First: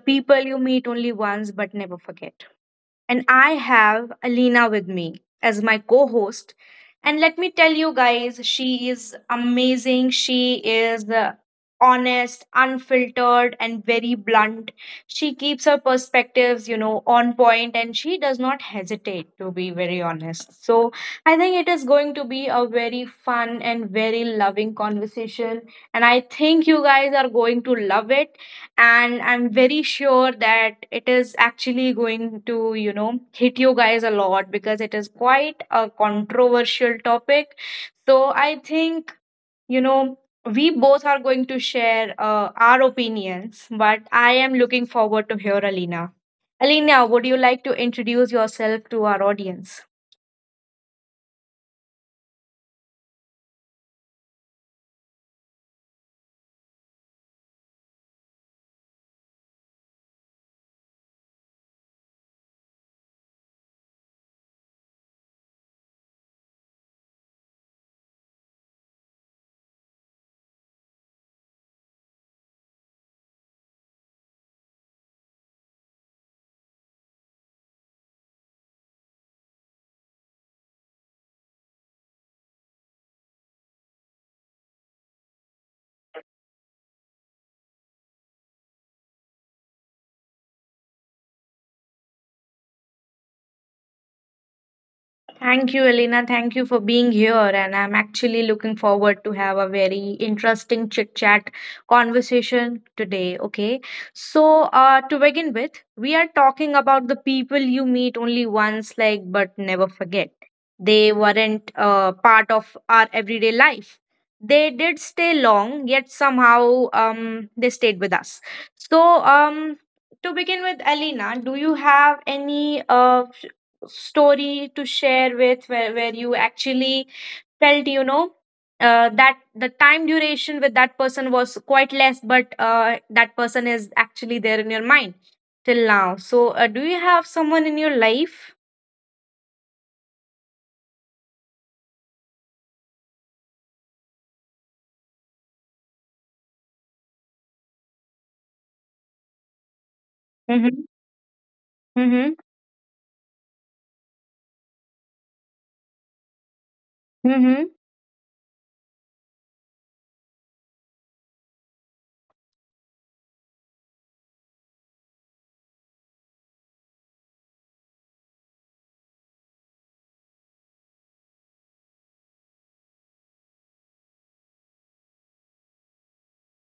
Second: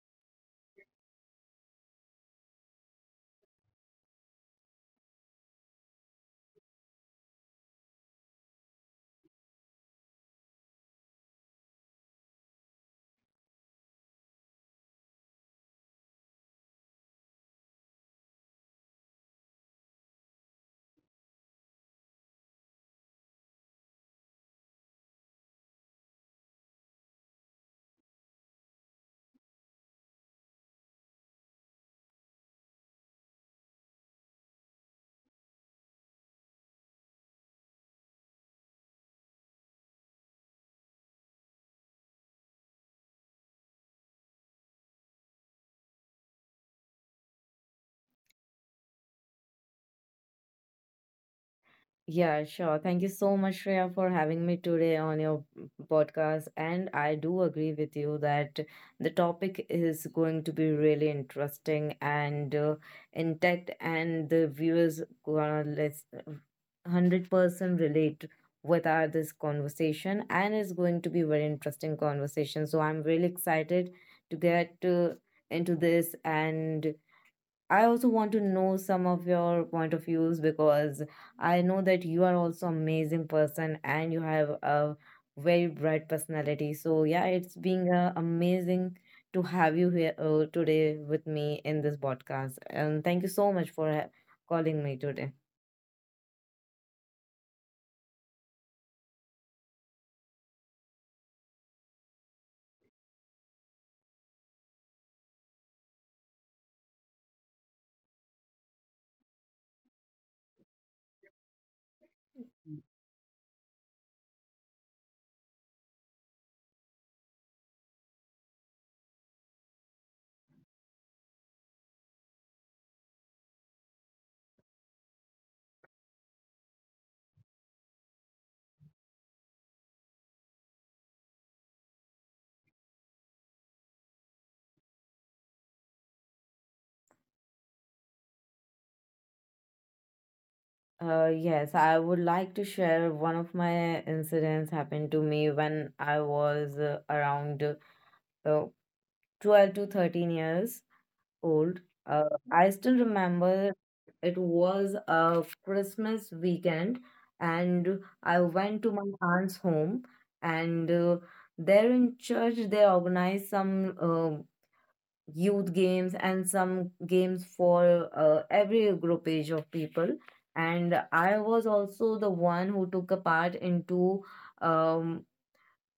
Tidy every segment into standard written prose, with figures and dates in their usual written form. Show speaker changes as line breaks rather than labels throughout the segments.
people you meet only once but never forget, and I have Alina with me as my co host. And let me tell you guys, she is amazing. She is honest, unfiltered, and very blunt. She keeps her perspectives, on point, and she does not hesitate to be very honest. So I think it is going to be a very fun and very loving conversation. And I think you guys are going to love it, and I'm very sure that it is actually going to, hit you guys a lot because it is quite a controversial topic. So I think, you know we both are going to share our opinions, but I am looking forward to hear Alina. Alina, would you like to introduce yourself to our audience?
Yeah, sure. Thank you so much, Shreya, for having me today on your podcast. And I do agree with you that the topic is going to be really interesting and intact, and the viewers gonna let's 100% relate with our this conversation, and it's going to be very interesting conversation. So I'm really excited to get into this and I also want to know some of your point of views because I know that you are also amazing person and you have a very bright personality. So yeah, it's being amazing to have you here today with me in this podcast. And thank you so much for calling me today.
Thank you, Elena. Thank you for being here. And I'm actually looking forward to have a very interesting chit chat conversation today. Okay. So, to begin with, we are talking about the people you meet only once, like, but never forget. They weren't part of our everyday life. They did stay long, yet somehow they stayed with us. So, to begin with, Elena, do you have any story to share with where you actually felt, that the time duration with that person was quite less but that person is actually there in your mind till now? So do you have someone in your life?
Yes, I would like to share one of my incidents happened to me when I was around uh, 12 to 13 years
Mm-hmm.
old.
Mm-hmm.
I still remember it was a Christmas weekend,
Mm-hmm.
and I went to my aunt's home, and there in church they organized some youth games and some games for every group age of people. And I was also the one who took a part into um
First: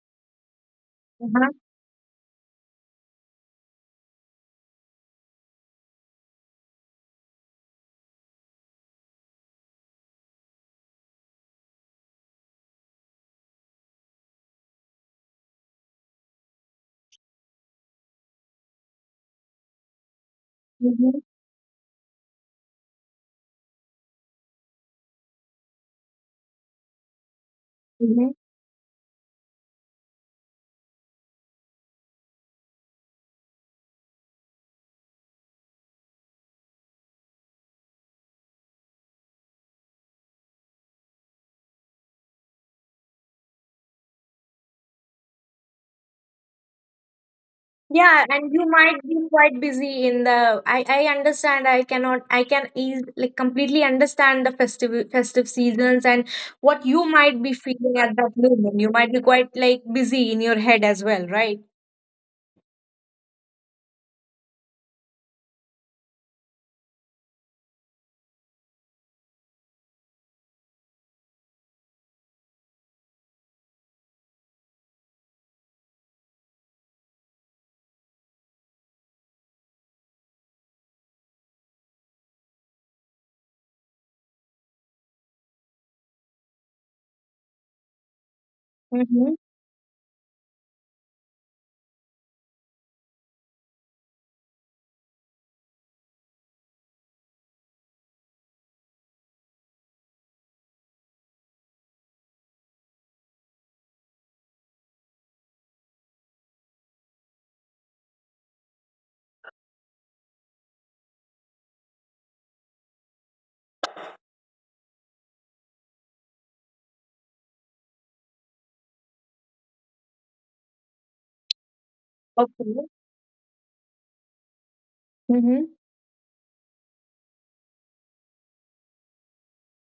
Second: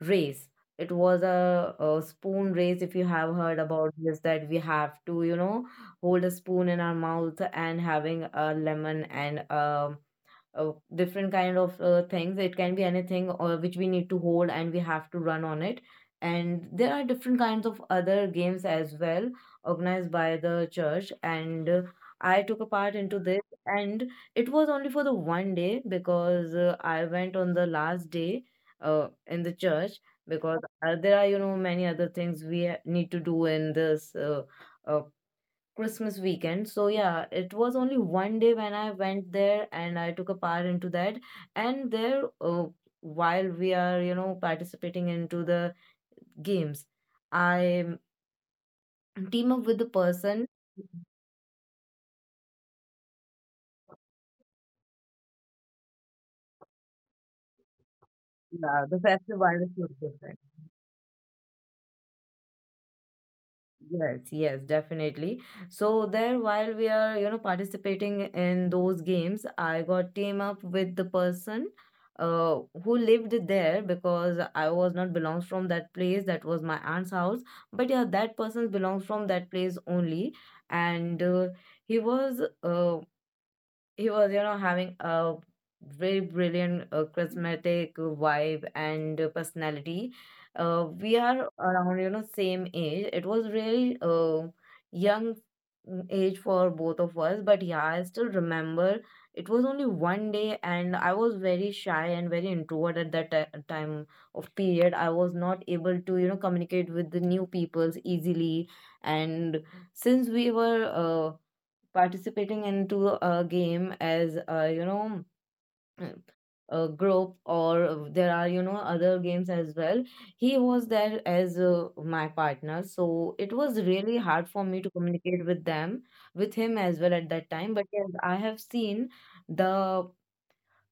race. It was a spoon race, if you have heard about this, that we have to, hold a spoon in our mouth and having a lemon and a different kind of things. It can be anything which we need to hold and we have to run on it. And there are different kinds of other games as well organized by the church. And
Mm-hmm.
I took a part into this, and it was only for the one day because I went on the last day in the church because there are many other things we need to do in this uh, Christmas weekend. So yeah, it was only one day when I went there and I took a part into that. And there, while we are participating into the games, I
Yeah, and
team up
you
with the
might be
person.
quite busy in the. I understand. I cannot. I can ease like completely understand the festive seasons and what you might be
Yeah, the
feeling at
festive
that
vibe is so
moment. You might be
different.
quite like busy in your head as well, right?
Yes, yes, definitely. So there, while we are, participating in those games, I got team up with the person who lived there because I was not belongs from that place. That was my aunt's house. But yeah, that person belongs from that place only. And he was uh he was having a very brilliant charismatic vibe and personality.
Mm-hmm.
We are around same age. It was really young age for both of us, but yeah, I still remember it was only one day and I was very shy and very introvert at that time of period. I was not able to communicate with the new peoples easily. And since we were participating into a game as a group, or there are other games as well, he was there as my partner, so it
Okay.
was really hard for me to communicate with them with
Mm-hmm.
him as well at that time. But yes, I have seen the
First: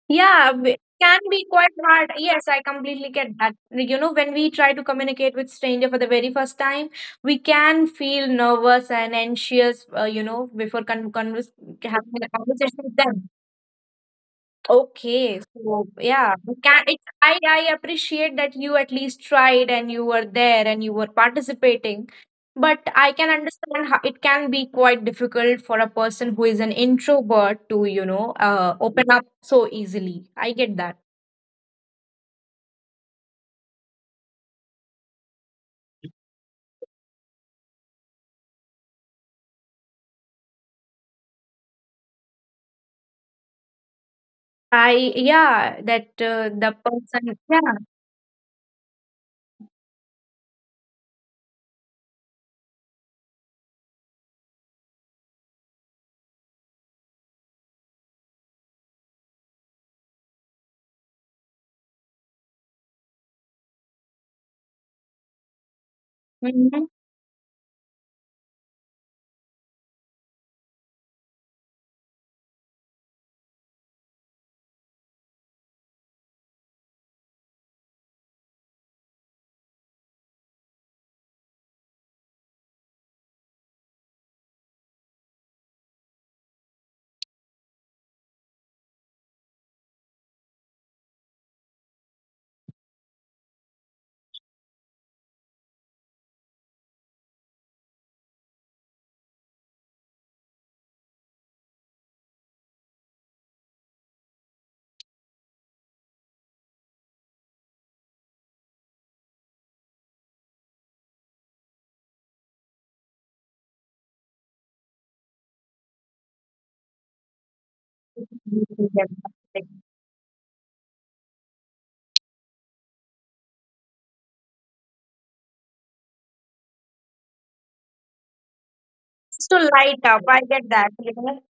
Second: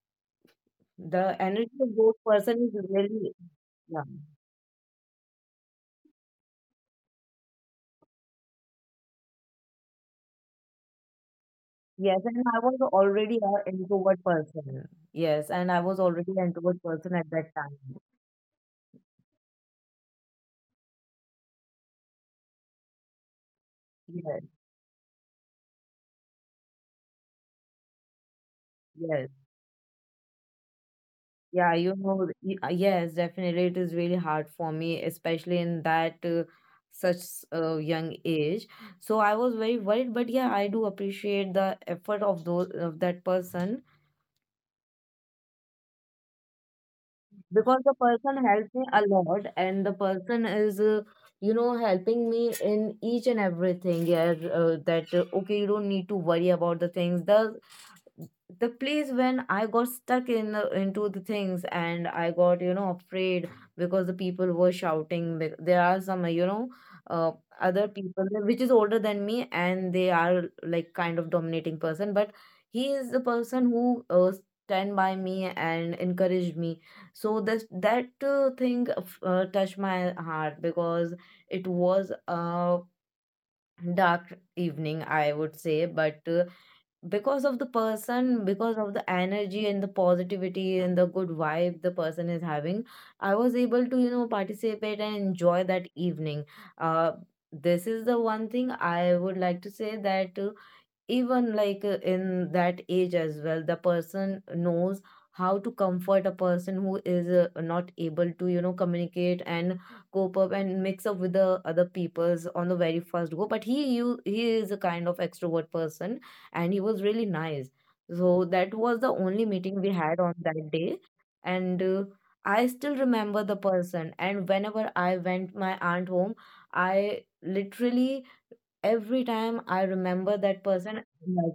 Can
the
be quite
energy of
hard.
both
Yes, I
person is
completely get
really.
that. You know,
Yeah.
when we try to communicate with stranger for the very first time, we can feel nervous and anxious. You know, before having a
Yes,
conversation
and I
with
was
them.
already an introvert person.
Okay, so
Yes, and I
yeah,
was
you
already
can
an
it,
introvert
I
person at
I
that time.
appreciate that you at least tried and you were there and you were participating, but I can understand how it can be
Yes,
quite difficult for a person who is an introvert to, you know, open up so
yes.
easily. I get that.
Yeah, yes, definitely. It is really hard for me, especially in that such young age. So I was very worried, but yeah, I do appreciate the effort of those of that person
I yeah, that the person, yeah.
because the person helped me a lot, and the person is, helping me in each and everything. Yeah, that okay, you don't need to worry about the things. The place when I got stuck in into the things and I got afraid because the people were shouting. There are some
Mhm.
uh, other people there which is older than me and they are like kind of dominating person, but he is the person who stand by me and encouraged me. So this that thing touched my heart because it was a dark evening I would say, but. Because of the person, because of the energy and the positivity and the good vibe the person is having, I was able to, participate and enjoy that evening. Uh, this is the one thing I would like to say that even like in that age as well the person knows how to comfort a person who is not able to communicate and cope up and mix up with the other peoples on the very first go, but he is a kind of extrovert person and he was really nice. So that was the only meeting we had on that day, and I still remember the person, and whenever I went my aunt home, I literally every time
So
I
light up.
remember
I
that
get that.
person, I'm like,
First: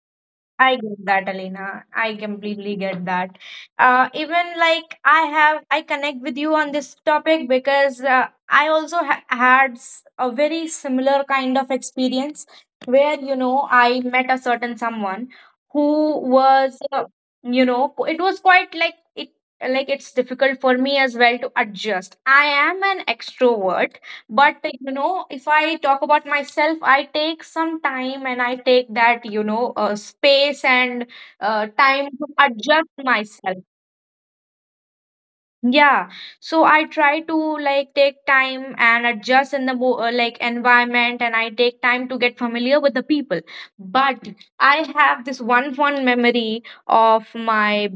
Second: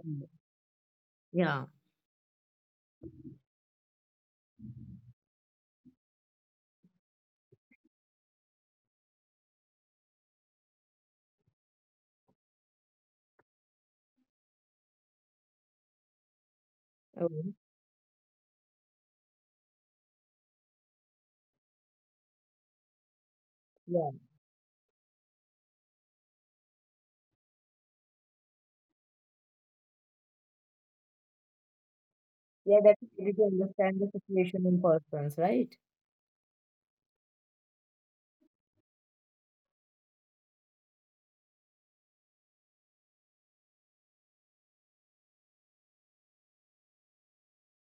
I get that,
yeah,
Elena. I completely get that. Even like I have, I connect with you on this topic because I also had a very similar kind of experience where, you know, I met a certain someone who was,
oh,
you know, it was quite like it, like it's difficult for me as well to adjust. I am an extrovert,
yeah,
but you know, if I talk about myself, I take some time and I take that, you know, space and time to adjust
yeah, that's easy
myself.
to understand the situation in persons, right?
Yeah, so I try to like take time and adjust in the mo like environment, and I take time to get familiar with the people. But I have this one fond memory of my,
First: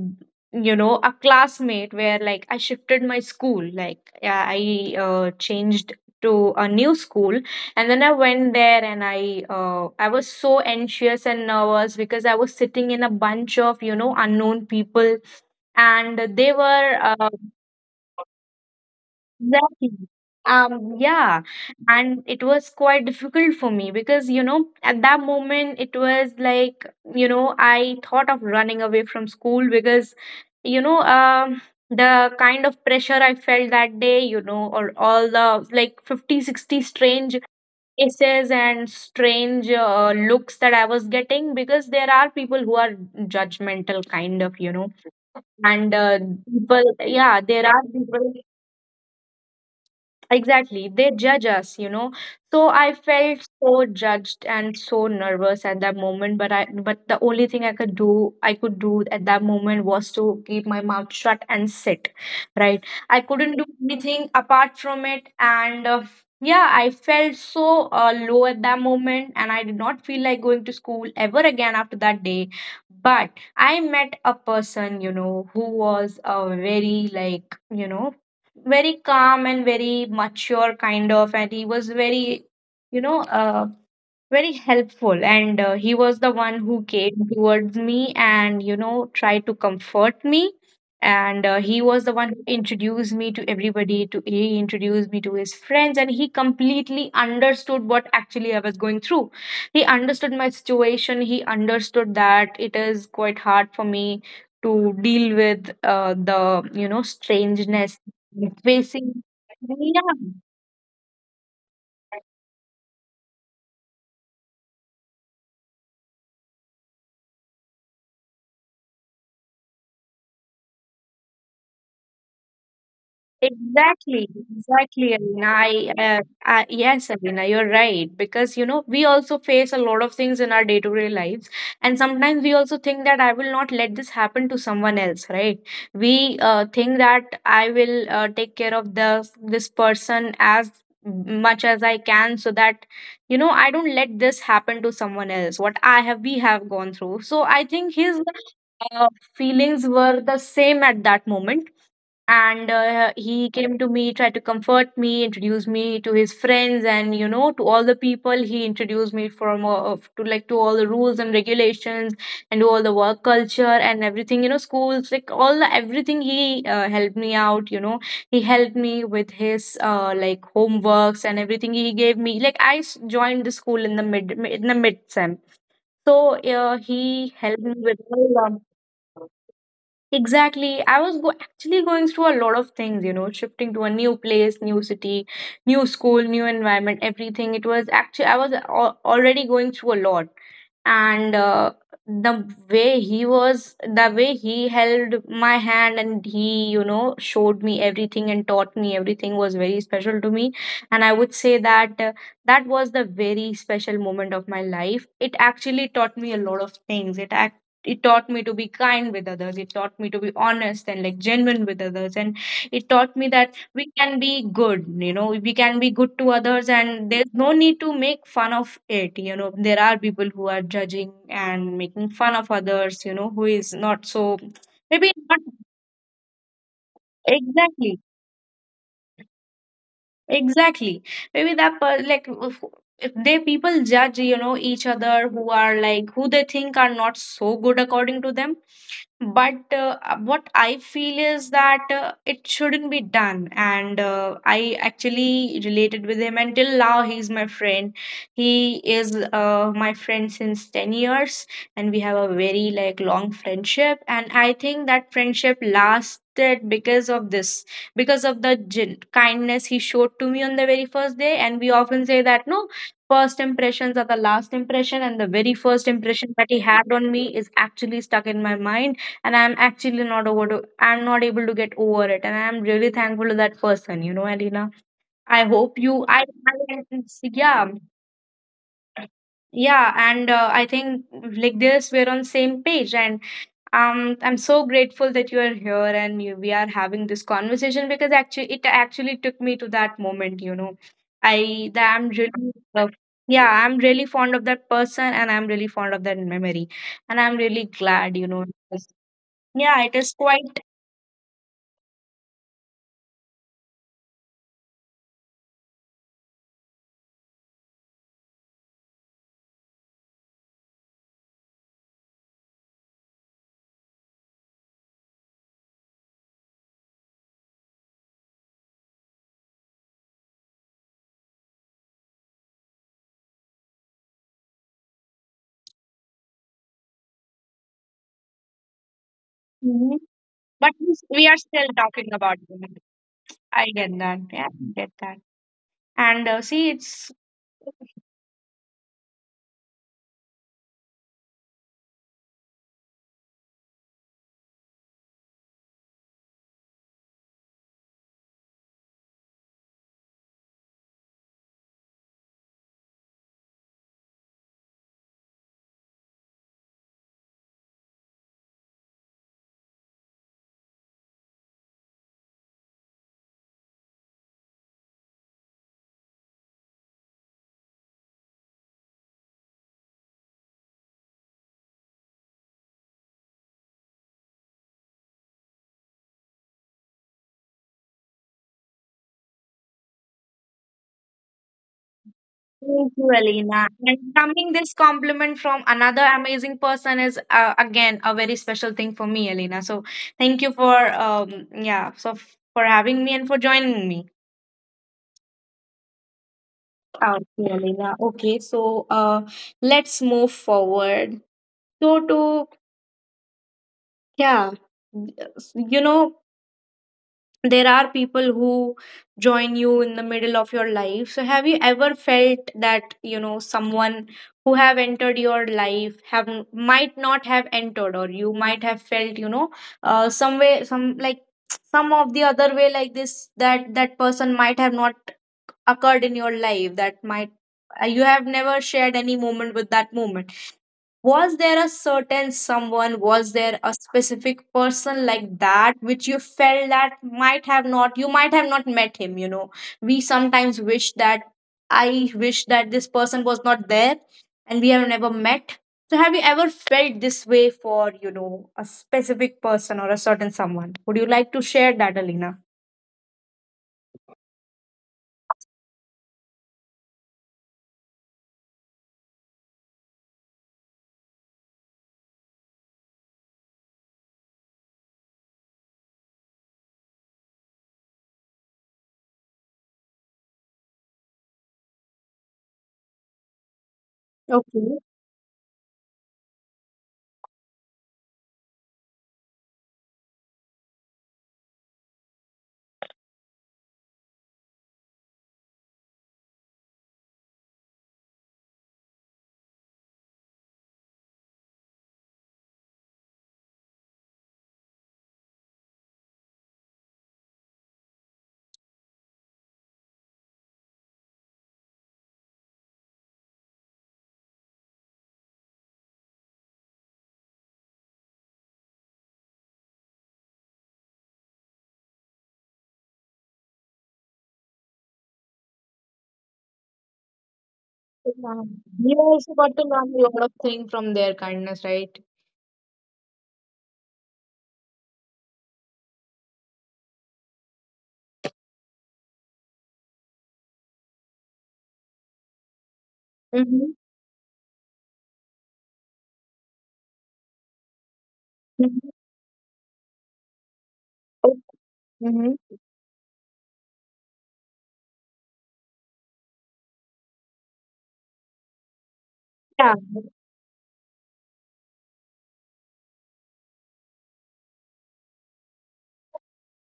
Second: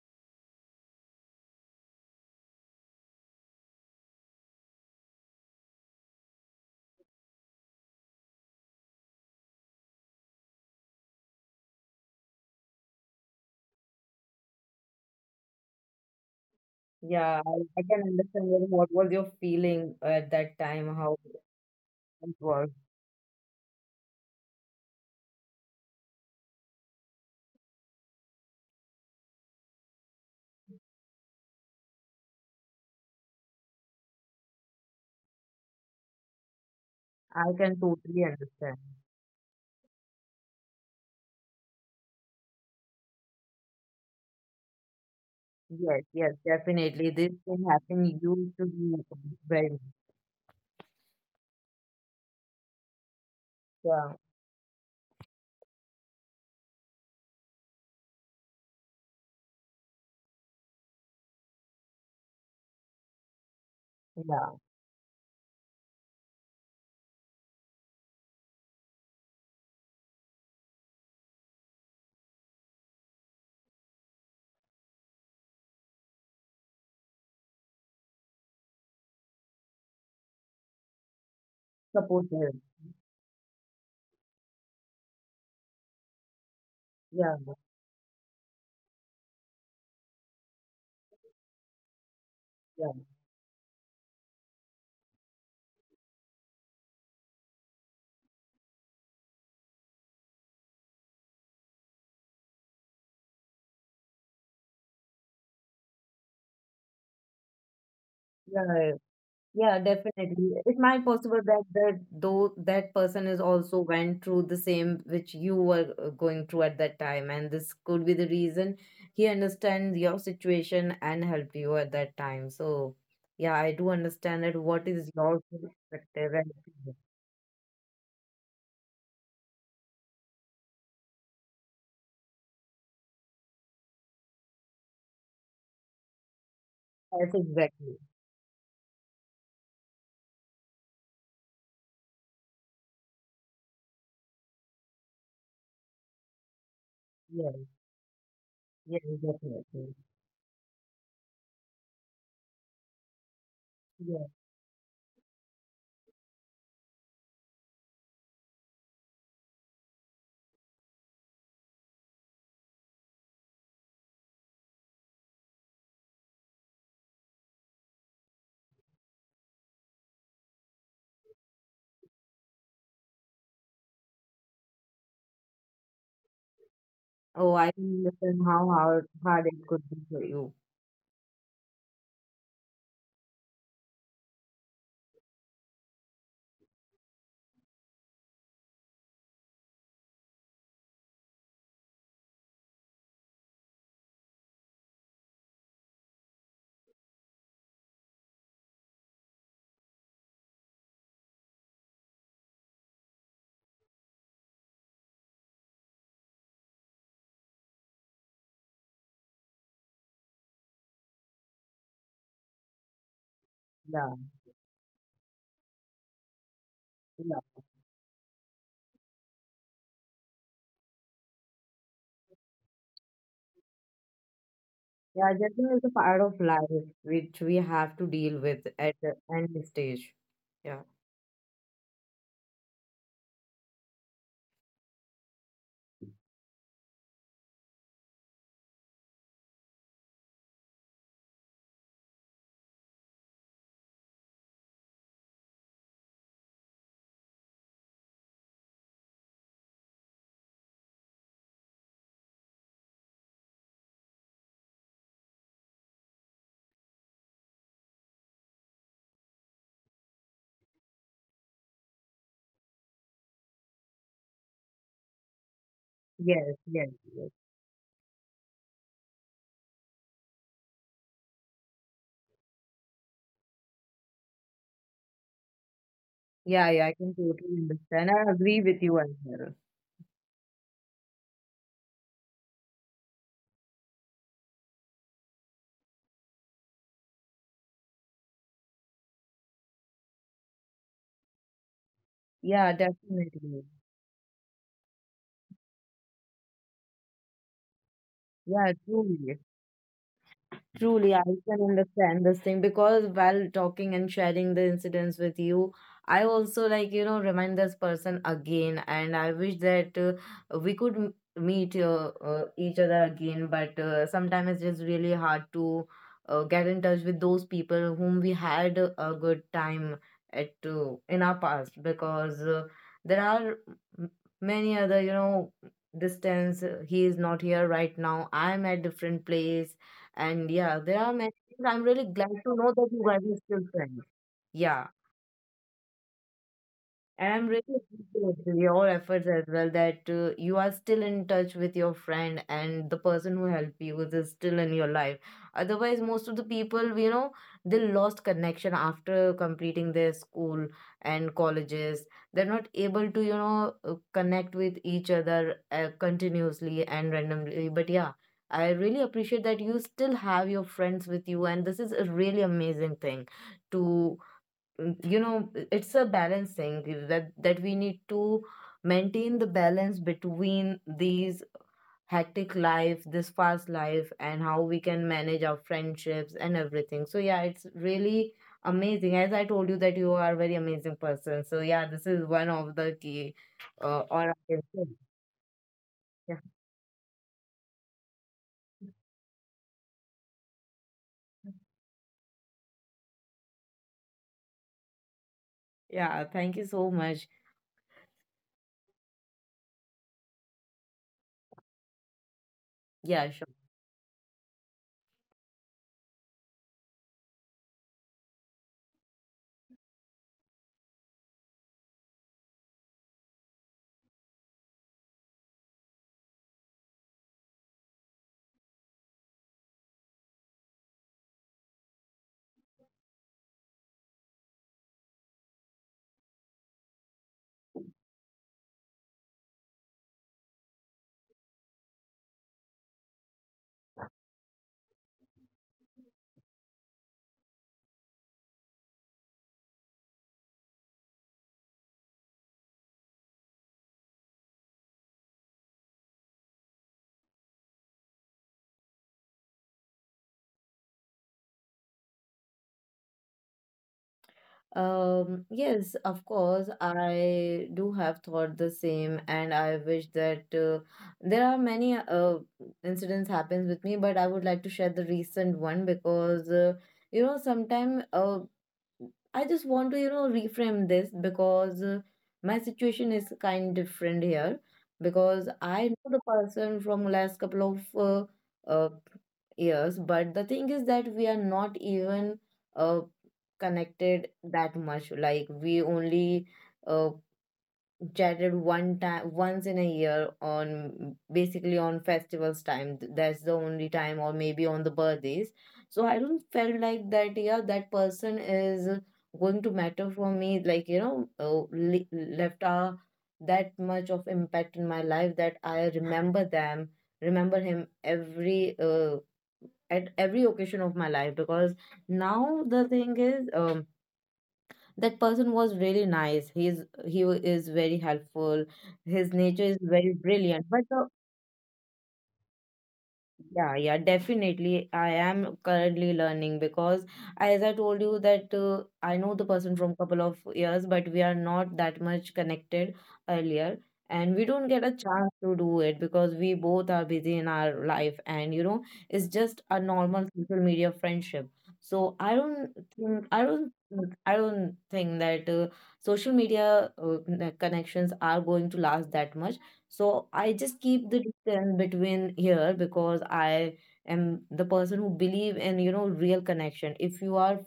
you know, a classmate where like I shifted my school, like yeah, I changed to a new school, and then I went there, and I was so anxious and nervous because I was sitting in a bunch of, you know, unknown people, and they were
Yeah, I can understand very what was your feeling
exactly.
at that time, how
Yeah, and
it
it
was.
was quite difficult for me because, you know, at that moment it was like, you know, I thought of running away from school because, you know, the kind of pressure I felt that day, you know, or all the like 50, 60 strange
I can totally
essays
understand.
and strange looks that I was getting because there are people who are judgmental, kind of, you know,
Yes,
and
yes,
people,
definitely. This
yeah,
thing
there are
happening,
people.
you should be very,
Exactly. They judge us, you know. So I felt so
yeah,
judged and so nervous at that moment, but I but the only thing I could do at that moment was to keep my mouth shut and sit, right? I couldn't do anything
yeah,
apart from it, and yeah, I felt so low at that moment, and I did not feel like going to school ever again after that day. But I met a person, you know, who was a very like, you know, very calm and very mature kind of, and he was very,
supportive.
you know, very helpful. And he was the one who came
Yeah,
towards me and, you know, tried to comfort me. And he was the one who
yeah,
introduced me to everybody. To he introduced me to his friends, and he completely understood what actually I was going through. He understood my situation. He understood that it is quite hard for me to deal with the, you know, strangeness
yeah.
facing,
Yeah,
yeah.
definitely. It might possible that though that person is also went through the same which you were going through at that time, and this could be the reason he understands your situation and help you at that time. So, yeah, I do
Exactly,
understand that. What is
exactly,
your
Alina.
perspective?
I
And
yes, Alina, you're right. Because you know, we also face a lot of things in our day-to-day lives, and sometimes we also think that I will not let this happen to someone else, right? We think that
yes,
I
exactly.
will take care of the this person as much as I can, so that, you know, I don't let this happen to someone else what I have, we have gone through. So
Yes,
I think his
yes,
uh, feelings
definitely.
were the same at that moment. And he came to me,
Yes.
tried to comfort me, introduce me to his friends, and, you know, to all the people he introduced me from, to like to all the rules and regulations and to all the work culture and everything, you know, schools, like all the everything he helped me out, you know. He helped me with his like homeworks and everything. He gave me like joined the school in the mid sem, so he
Oh,
helped
I
me
can
with all
understand
the
how hard it could be for you.
exactly. Actually going through a lot of things, you know, shifting to a new place, new city, new school, new environment, everything. It was actually, I was already going through a lot, and the way he held my hand and he, you know, showed me everything and taught me everything was very special to me. And I would say that that was the very special moment of my life. It actually taught me a lot of things. It taught me to be kind with others. It taught me to be honest and like genuine with others, and it taught me that we
Yeah,
can be good, you know, we can be good to others, and
yeah.
there's no need to make fun of it. You know, there are people who are judging and making fun of others, you know, who is not so
Yeah,
maybe not.
judgment is a part of life which we have to
Exactly,
deal with at the end stage. Yeah.
exactly. Maybe that like if they people judge, you know, each other who are like who they think are not so good according to them. But what I feel is that it shouldn't be done. And I actually related with him until now. He's my friend. He is my friend since 10 years, and we have a very like long friendship. And I think that friendship lasted because of this, because of the kindness he showed to me on the very first day. And we often say that no, first impressions are the last impression, and the very first
Yes,
impression that
yes,
he had
yes.
on me is actually stuck in my mind, and I'm not able to get over it. And I'm really thankful to that person, you know, Alina. I hope you,
Yeah, yeah, I can
I,
totally
yeah,
understand. I agree with you as well.
yeah. And I think like this we're on same page. And I'm so grateful that you are here and we are having this conversation, because actually it actually took me to that moment, you know. I that I'm
Yeah,
really
definitely.
Yeah, I'm really fond of that person, and I'm really fond of that memory. And I'm really glad, you
Yeah,
know,
truly.
yeah, it is quite.
Truly, I can understand this thing because while talking and sharing the incidents with you, I also like, remind this person again. And I wish that we could meet each other again. But sometimes it's just really hard to get in touch with those people whom we had a good time at in our past because there are m- many other, distance. He is not here right now. I'm at different place, and yeah, there are
But
many things.
we
I'm
are
really
still
glad to
talking
know that
about
you guys
women.
are still friends.
I get that.
Yeah.
Yeah, I get that. And see,
And I'm
it's
really appreciative of your efforts as well that you are still in touch with your friend and the person who helped you is still in your life. Otherwise, most of the people, they lost connection after completing their school and colleges. They're not able to, connect with each other continuously and randomly. But yeah, I really appreciate that you still have your friends with you, and this is a really amazing thing to. You know it's a balance thing that we need to maintain the balance between these hectic life, this fast life, and how we can manage our friendships and everything. So yeah, it's really amazing. As I told you that you are a very amazing person, so yeah, this is one of the key
thank you, Alina.
or I can
And
say.
coming this compliment from
Yeah,
another amazing person is again a very special thing for me, Alina. So thank you for yeah, so for having me and for joining me.
yeah, thank you so much.
Okay, Alina. Okay, so let's move forward. So to
Yeah, sure.
yeah, you know there are people who join you in the middle of your life. So have you ever felt that you know someone who have entered your life have might not have entered, or you might have felt some way, some like some of the other way like this, that person might have not occurred in your life, that might you have never shared any moment with that moment. Was there a certain someone, was there a specific person like that which you felt that might have not, you might have not met him? You know, we sometimes wish that I wish that this person was not there and we have never met. So, have you ever felt this way for, you know, a specific person or a certain someone? Would you like to share that, Alina?
Yes, of course, I do have thought the same, and I wish that there are many incidents happens with me, but I would like to share the recent one because sometimes I just want to, reframe this because my situation is kind different here because
Okay.
I know the person from last couple of years, but the thing is that we are not even uh, connected that much. Like we only uh, chatted one time once in a year on basically on festivals time. That's the only time, or maybe on the birthdays. So I don't felt like that, yeah, that person is going to matter for me, like, left a that much of impact in my life that I remember him every at every occasion of my life because now the thing is, that person was really nice. He's he wa- is very helpful. His nature is
You
very
also got to
brilliant, but
learn a
the.
lot of things from their kindness, right?
Yeah, yeah, definitely. I am currently learning because, as I told you, that I know the person from couple of years, but we are not that much connected earlier, and we don't
Mm-hmm.
get a chance to do it because we both are busy in our life, and it's just a
Mhm.
normal social media friendship. So I
Okay.
don't think
Mm-hmm.
I don't I don't think that social media connections are going to last that much, so I
Yeah.
just keep the distance between here because I am the person who believe in, you know, real connection. If you are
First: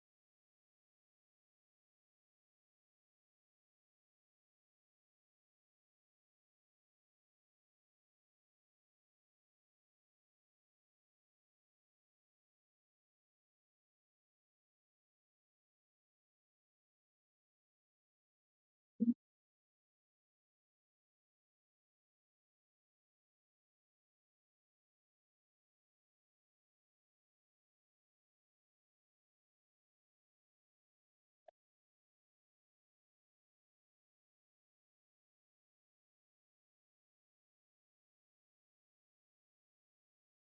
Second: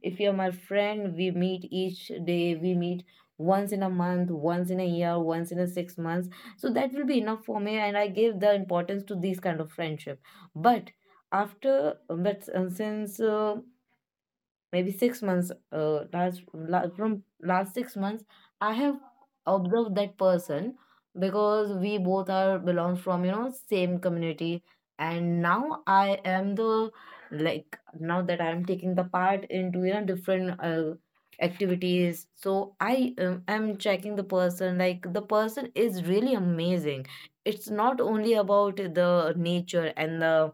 if you're my friend, we meet each day, we meet once in a month, once in a year, once in a 6 months. So that will be enough for me, and I give the importance to these kind of friendship. But after but since Maybe 6 months uh, last from last 6 months, I have observed that person because we both are belong from, you know, same community. And now I am the, like, now that I am taking the part into, you know, different activities. So I am checking the person, like the person is really amazing. It's not only about the nature and the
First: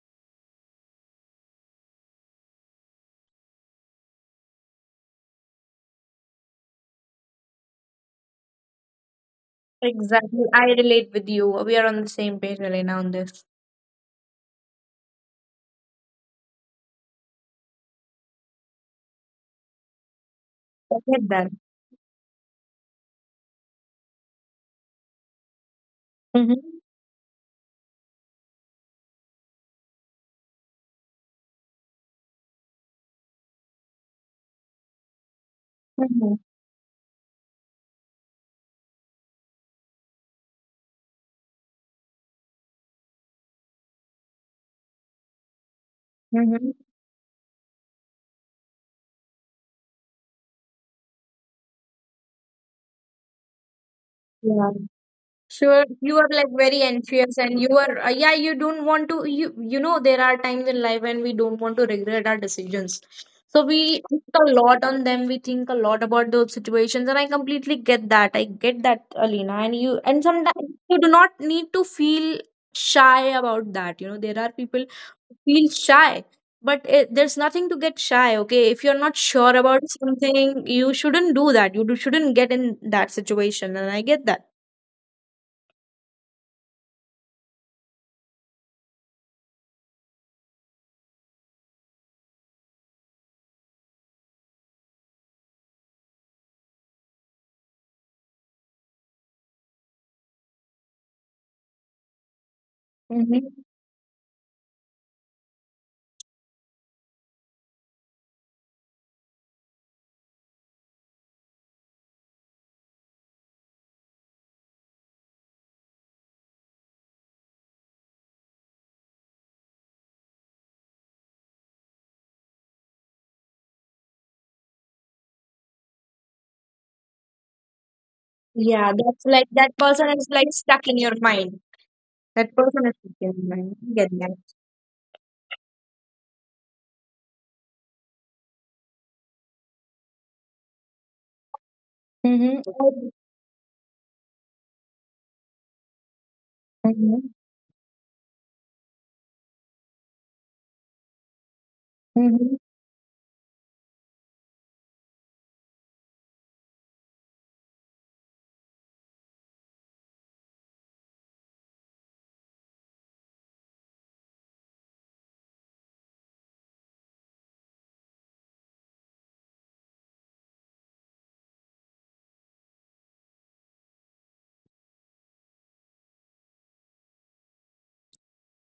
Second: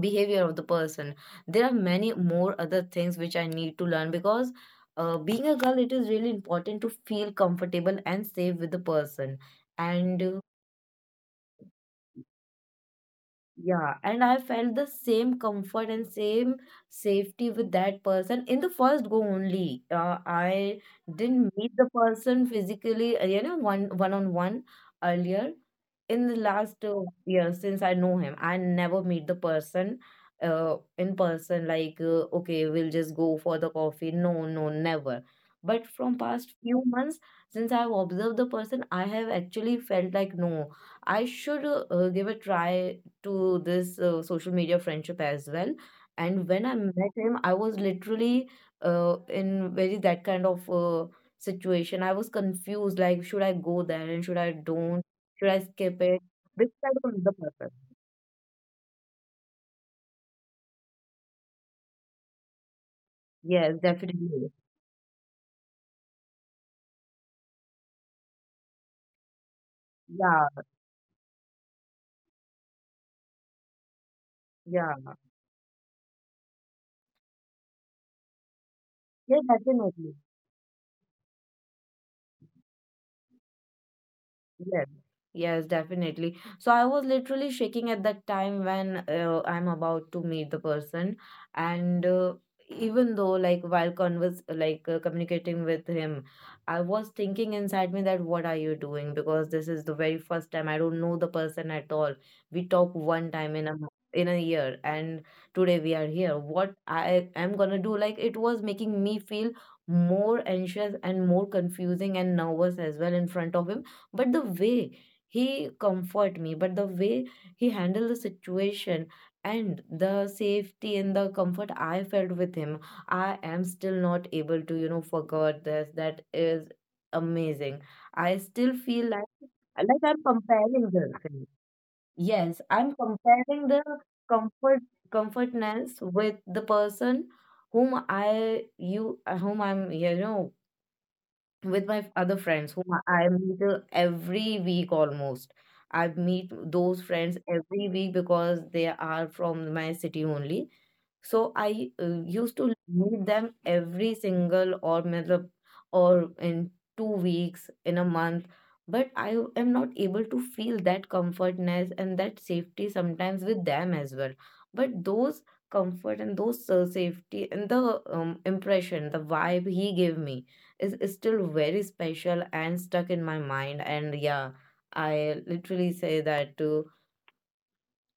behavior of the person, there are many more other things which I need to learn, because being a girl, it is really important to feel comfortable and safe with the person. And
Exactly. I relate with you. We are on the same page, Elena, on this.
Yeah, and I felt the same comfort and same safety with that person in the first go only. I
I get that.
didn't meet the person physically, you know, one on one earlier. In the
Mm-hmm.
last year since I know him, I never meet the person in person. Like, okay, we'll just go for the coffee. No, no, never. But from
Mm-hmm.
past few months, since I've observed the person, I have actually felt like no, I should give a try to this social media friendship as well. And when
Mm-hmm.
I met him, I was literally in very that kind of situation. I was confused, like should I go there and should I
Yeah.
don't? Should I
Sure,
skip
you
it?
are like
This
very
kind of the
anxious and you
person.
are, yeah, you don't want to, you know, there are times in life when we don't want to regret our decisions. So
Yes,
we think a
definitely.
lot on them. We think a lot about those situations, and I completely get that. I get that, Alina. And you, and
Yeah,
sometimes you do not need to feel shy about that. You know, there are people
yeah.
who feel shy, but it, there's nothing to get shy. Okay, if you're not
Yeah,
sure about
definitely.
something, you shouldn't do that, you shouldn't get in that situation, and I get that.
Yes, yes, definitely. So I was literally shaking at that time when I'm about to meet the person, and even though, like, while converse like communicating with him, I was thinking inside me, that what are you doing? Because this is the very first time, I don't know the person at all. We talk one time in a in a year, and today we are here. What I am gonna do? Like, it was making me feel more anxious and more confusing and nervous as well in front of him. But the way he comfort me, but the way he handled the situation and the safety and the comfort I felt with him, I am still not able to, you know, forget this. That is amazing. I
Yeah,
still
that's like
feel like
that person is
like
like
I'm
stuck in your
comparing the
mind.
thing.
That person is
Yes,
stuck in
I'm
your mind. I get
comparing the
that.
comfort comfortness with the person whom I you whom I'm, you know, with my
Mm-hmm.
other friends whom I meet every week almost. I meet
Mm-hmm.
those friends every week because they are from my city only. So I
Mm-hmm.
used to meet them every single or matlab, or in 2 weeks, in a month. But I am not able to feel that comfortness and that safety sometimes with them as well. But those comfort and those safety and the impression, the vibe he gave me is still very special and stuck in my mind. And yeah, I literally say that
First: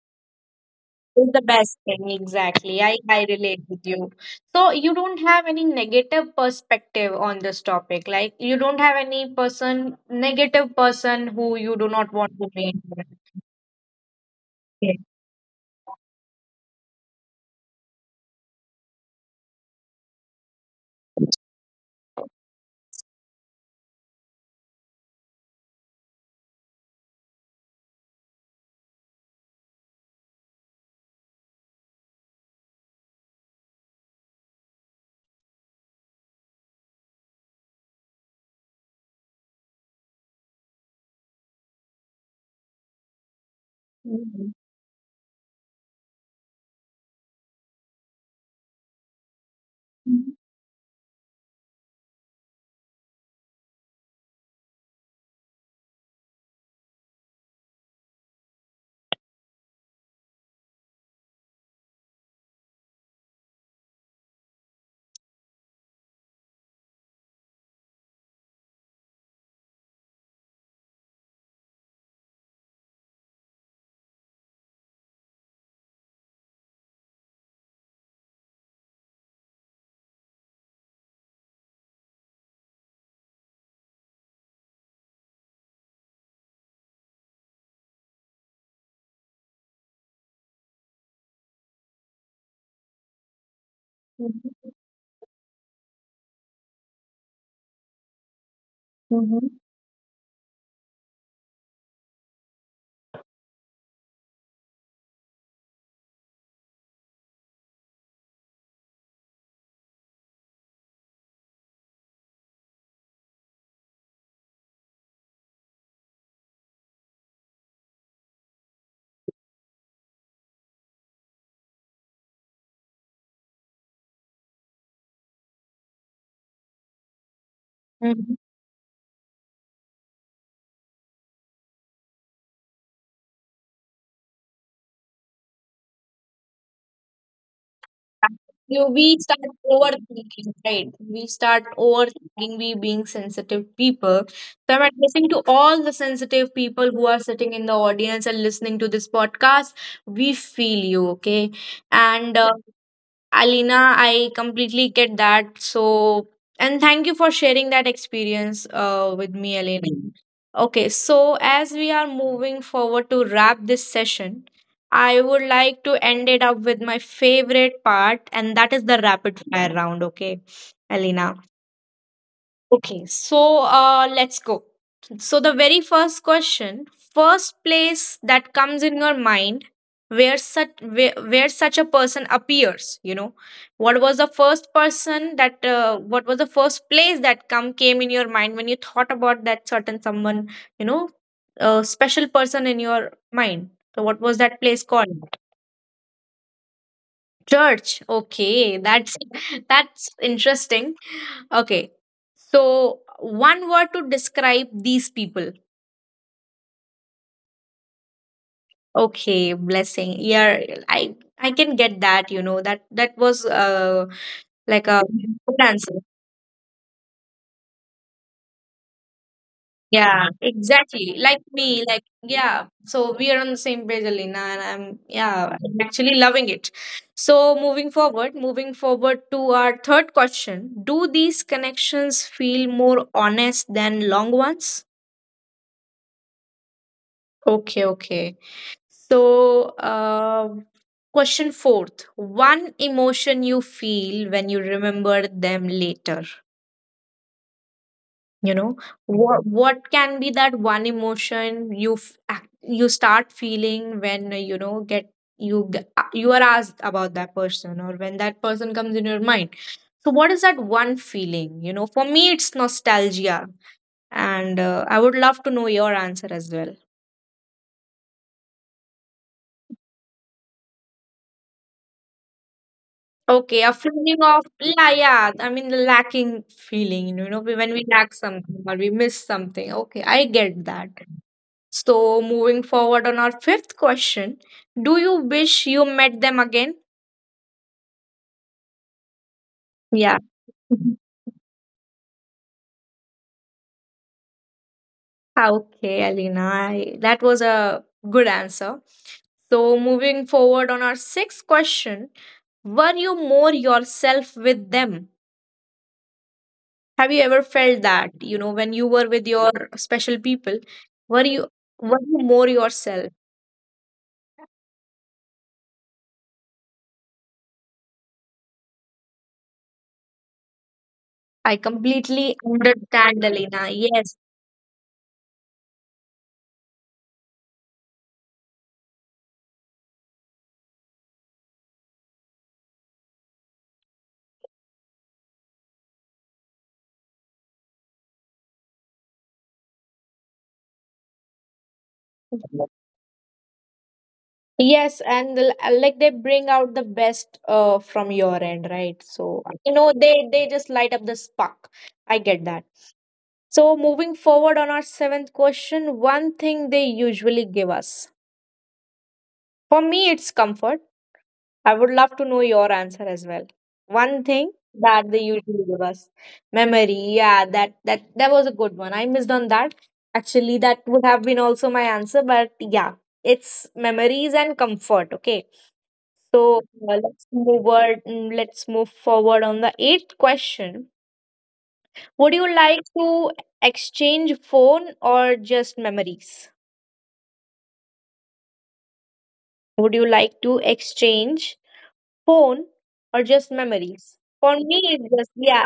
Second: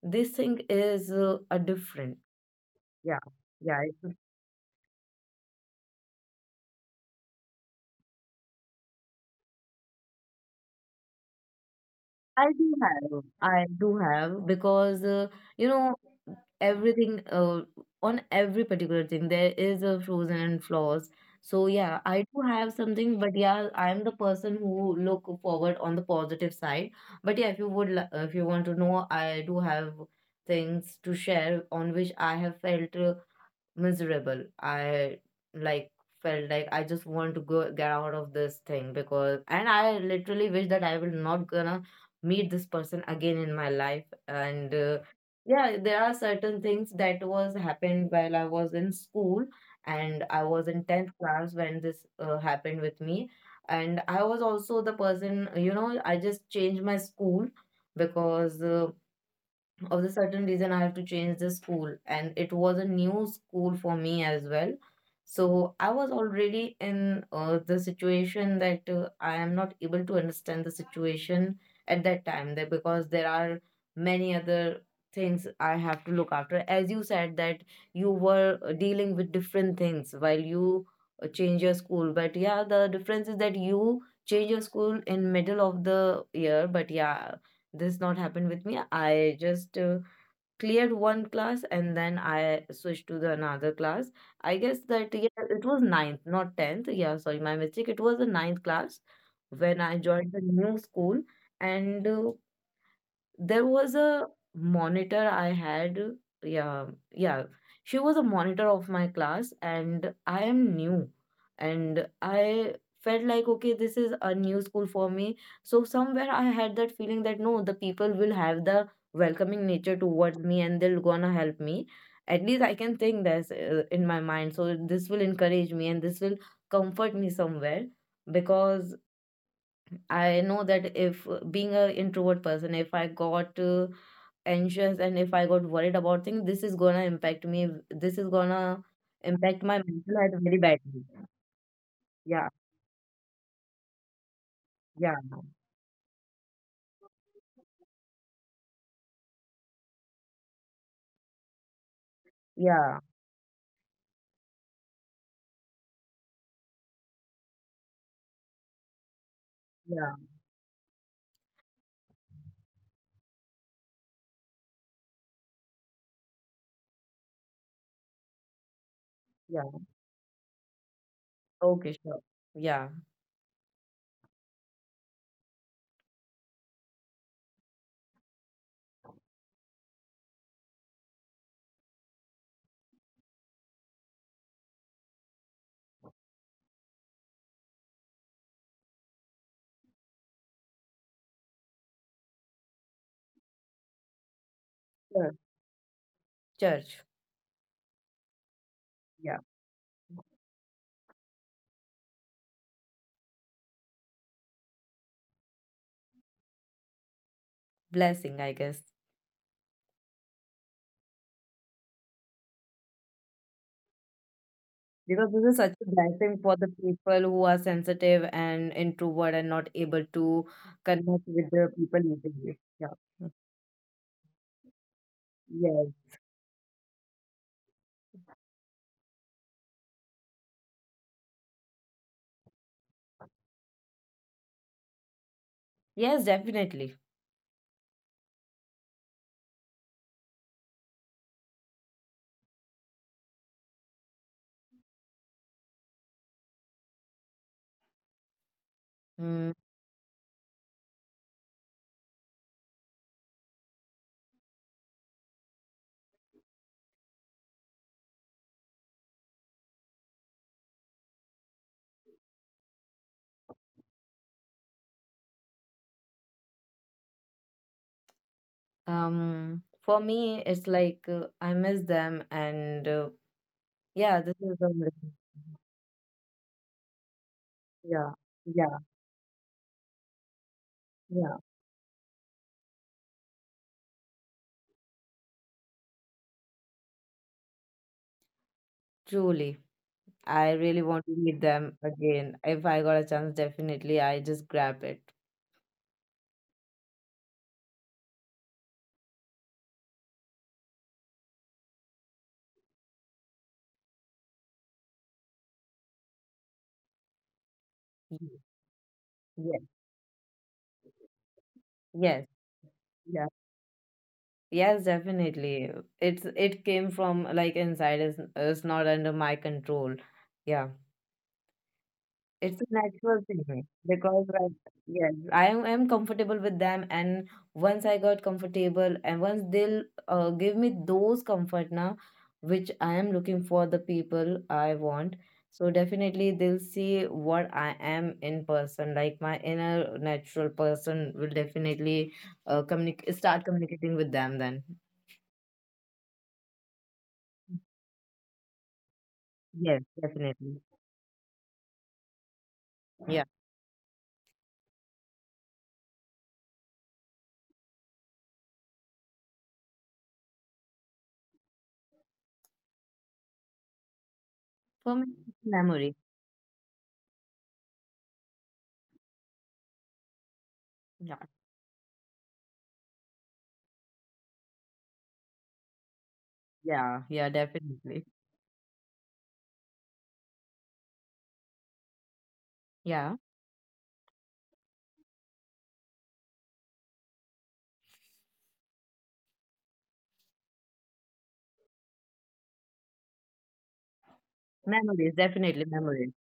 this thing is
It's the
a
best thing.
different.
Exactly. I,
Yeah,
I relate
yeah,
with you. So you don't have any negative perspective on this topic. Like you don't have any person, negative person who you do not
I
want to
do
meet.
have.
Okay.
I do have because
Yeah.
you know, everything on every particular thing, there is a frozen and flaws. So yeah, I do have something, but yeah, I am the person who look forward on the positive side. But yeah, if you would, if you want to know, I do have things to share on which I have felt miserable. I, like, felt like I just want to go get out of this thing, because, and I literally wish that I will not gonna meet this person again in my life. And
Mhm.
Yeah, there are certain things that was happened while I was in school, and I was in 10th class when this happened with me. And I was also the person, you know, I just changed my school because of the certain reason I have to change the school, and it was a new school for me as well. So I was already in the situation that I am not able to understand the situation at that time, that because there are many other things I have to look after. As you said that you were dealing with different things while you change your school, but yeah, the difference is that you change your school in middle of the year, but yeah, this not happened with me. I just cleared one class and then I switched to the another class. I guess
Mhm.
that yeah, it was ninth, not tenth. Yeah, sorry, my mistake. It was the ninth class when I
Mm-hmm.
joined the new school, and there was a monitor I had. Yeah, yeah. She was a monitor of my class, and I am new. And I felt like, okay, this is a new school for me. So, somewhere I had that feeling that no, the people will have the welcoming nature towards me and they are gonna help me. At least I can think this in my mind. So, this will encourage me and this will comfort me somewhere, because I know that if being a introvert person, if I got anxious, and if I got worried about things, this is gonna impact me. This is gonna
You,
impact
we
my
start
mental health very badly.
overthinking, right? We start
Yeah,
overthinking, we being sensitive people.
yeah,
So I'm addressing to all the sensitive people who are sitting in the audience and listening to this podcast. We feel you, okay? And
yeah,
Alina, I completely get that. So, and thank you for sharing that experience with me,
yeah,
Alina. Okay, so as we are moving forward to wrap this session, I would like to end it up with my favorite part, and that is the
yeah.
rapid fire round. Okay, Alina.
Okay, sure. Yeah.
Okay, so let's go. So, the very first question, first place that comes in your mind where such a person appears, you know, what was the first person that what was the first place that come came in your mind when you thought about that certain someone, you know, a special person in your mind. So, what was that
Sure.
place called?
Church.
Church. Okay,
Yeah,
that's that's interesting. Okay. So, one word to describe these people.
blessing, I guess.
Okay, blessing. Yeah, I can get that, you know. That that was
Because
like
this
a
is such a
good
blessing
answer.
for the people who are sensitive and introvert and not able to
Yeah,
connect with
exactly.
the
Like
people
me, like
easily.
yeah.
Yeah.
So we are on the same page, Alina, and I'm
Yes.
yeah, I'm actually loving it. So moving forward to our third question. Do these connections feel more honest than long ones?
Yes, definitely.
Okay, okay. So, question fourth, one emotion you feel when you remember them later. You know,
Mm,
what can be that one emotion you you start feeling when you know get you you are asked about that person or when that person comes in your mind. So, what is that one feeling? You know, for me, it's nostalgia, and I would love to know your answer as well.
for me, it's like I miss them, and
Okay,
yeah,
a
this is
feeling of
amazing.
yeah, yeah. I mean, the lacking feeling, you know,
Yeah,
when we lack
yeah,
something or we miss something. Okay, I get
yeah.
that. So, moving forward on our fifth question, do you wish you met them again?
Truly, I
Yeah.
really want to meet them again. If I got a chance, definitely I just grab it.
Okay, Alina, I, that was a good answer. So, moving forward on our sixth question, were you more yourself with them? Have you ever felt that, you know, when you
Yes,
were with your special people, were you
yes,
were you more
yeah.
yourself?
Yes, definitely. It's, it came from like inside. It's not under my control. Yeah.
I
It's a
completely
natural thing,
understand,
because,
Alina.
like,
Yes.
yes, I am, I'm comfortable with them, and once I got comfortable and once they'll give me those comfort now which I am looking for, the people I want. So definitely they'll see what I am in person. Like, my inner natural person will definitely communicate start communicating with them then.
Yes, and like they bring out the best from your end, right?
Yes,
So you know
definitely.
they just light up the spark. I get
Yeah.
that. So moving forward on our seventh question, one thing they usually give us. For me, it's comfort. I would love to know your answer as well. One
For me,
thing
it's
that they
memory.
usually give us memory. Yeah, that was a good one. I missed on that. Actually,
Yeah.
that would have been also my answer, but yeah, it's memories and comfort. Okay,
Yeah,
so
yeah,
let's move
definitely.
forward. Let's move forward on the eighth question. Would you
Yeah.
like to exchange phone or just memories? Would you like to exchange phone or just memories? For
Memories,
me, it's
definitely
just,
memories.
yeah,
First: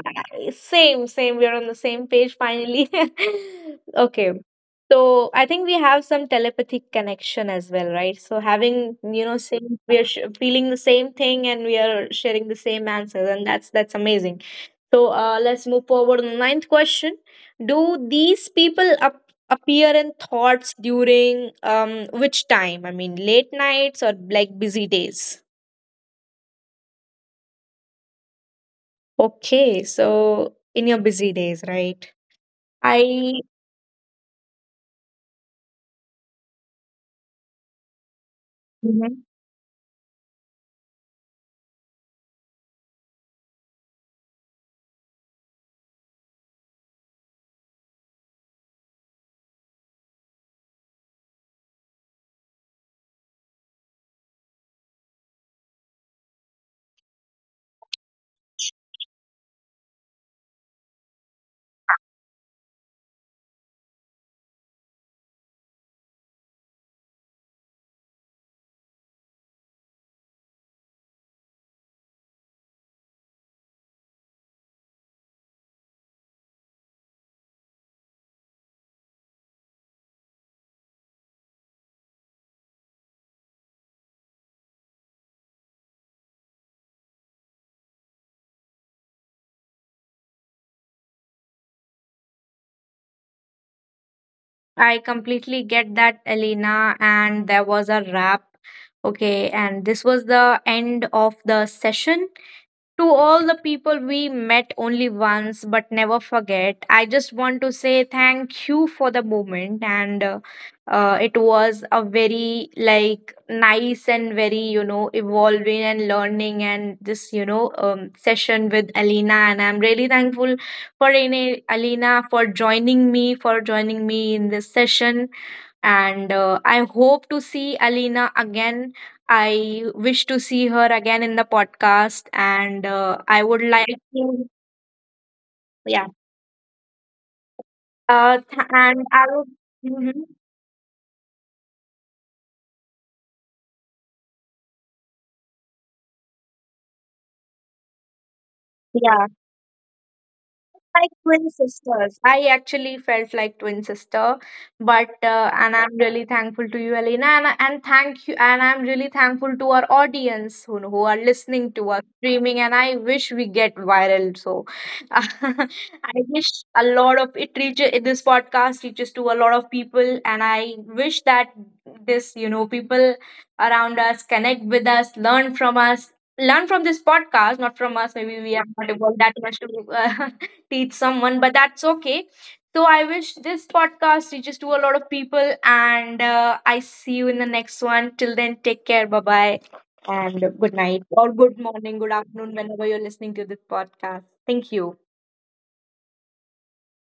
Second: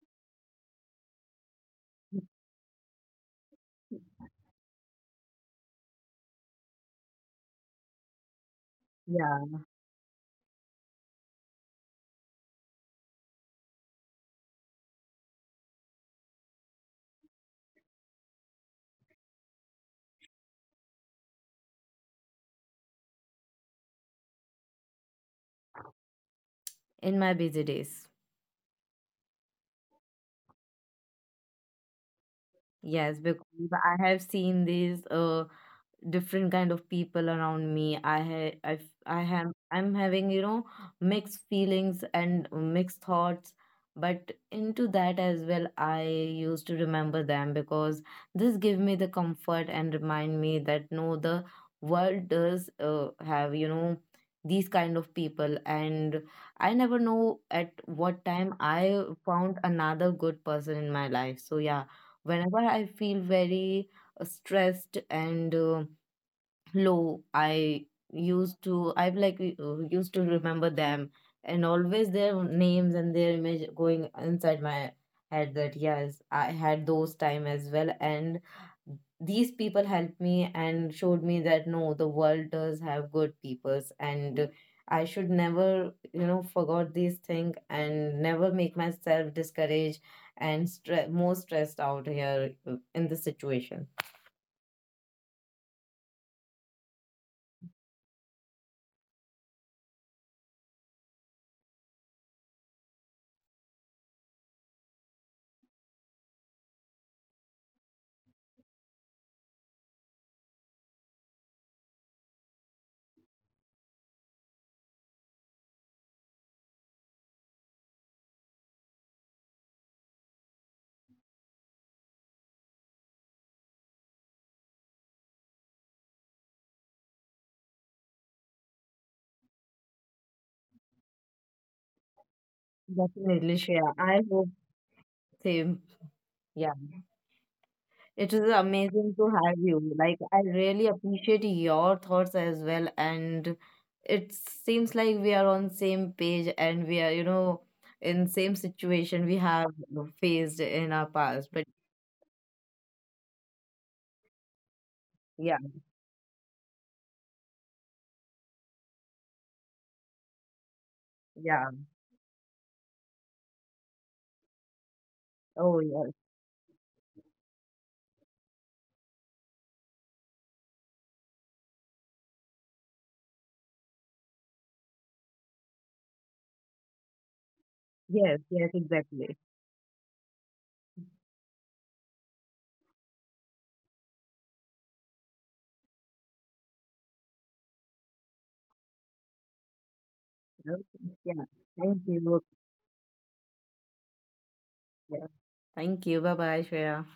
same. We're on the same page finally. Okay. So I think we have some telepathic connection as well, right? So having, you know,
Yeah,
same, we're sh feeling the same thing and we are sharing the same answers, and that's amazing. So let's move forward to the ninth question. Do these people up appear in thoughts during which time? I mean, late nights or like busy days?
in my busy days.
Okay, so in your busy days, right?
Yes,
I
because I have seen these different kind of people around me. i ha- i f- i
Mhm.
have I'm having, you know, mixed feelings and mixed thoughts, but into that as well, I used to remember them, because this give me the comfort and remind me that no, the world does have, you know, these kind of people. And I never know at what time I found another good person in my life. So yeah, whenever I feel very stressed and low, I used to remember them, and always their names and their image going inside my head, that yes, I had those time as well, and these people helped me and showed me that no, the world does have good peoples, and I should never, you know, forgot these thing and never make myself discouraged and more stressed out here in this situation.
I completely get that, Elena. And there was a wrap. Okay, and this was the end of the session. To all the people we met only once but never forget, I just want to say thank you for the moment. And it was a very like nice and very you know evolving and learning and this you know session with Alina. And I'm really thankful for Alina for joining me in this session, and I hope to see Alina again. I wish to see her again in the podcast, and I
Definitely,
would
Shreya,
like
I hope
to,
same.
yeah,
Yeah, it is amazing
and
to
I
have
would,
you. Like,
Mhm.
I really appreciate your thoughts as well. And it seems like we are on same page and we are, you know, in same situation we
yeah.
have faced in our
like
past. But
twin sisters. I actually felt like twin sister, but
yeah,
and I'm really thankful to you, Elena, and thank you, and I'm really thankful to our audience who are
yeah.
listening to us streaming, and I wish we get viral. So,
Oh, yes.
I wish a lot of it reaches this podcast reaches to a lot of people, and I wish that this you know people around us connect with us, learn from this podcast, not from us.
Yes,
Maybe we
yes,
are not evolved
exactly.
that much to uh, teach someone, but that's okay. So I wish this podcast reaches to a lot of people, and I see you in the next one. Till then, take care. Bye bye, and good
Okay.
night or
Yeah.
good
Thank
morning, good
you.
afternoon, whenever you're listening to this podcast. Thank you.
Yeah. Thank you. Bye bye, Shreya.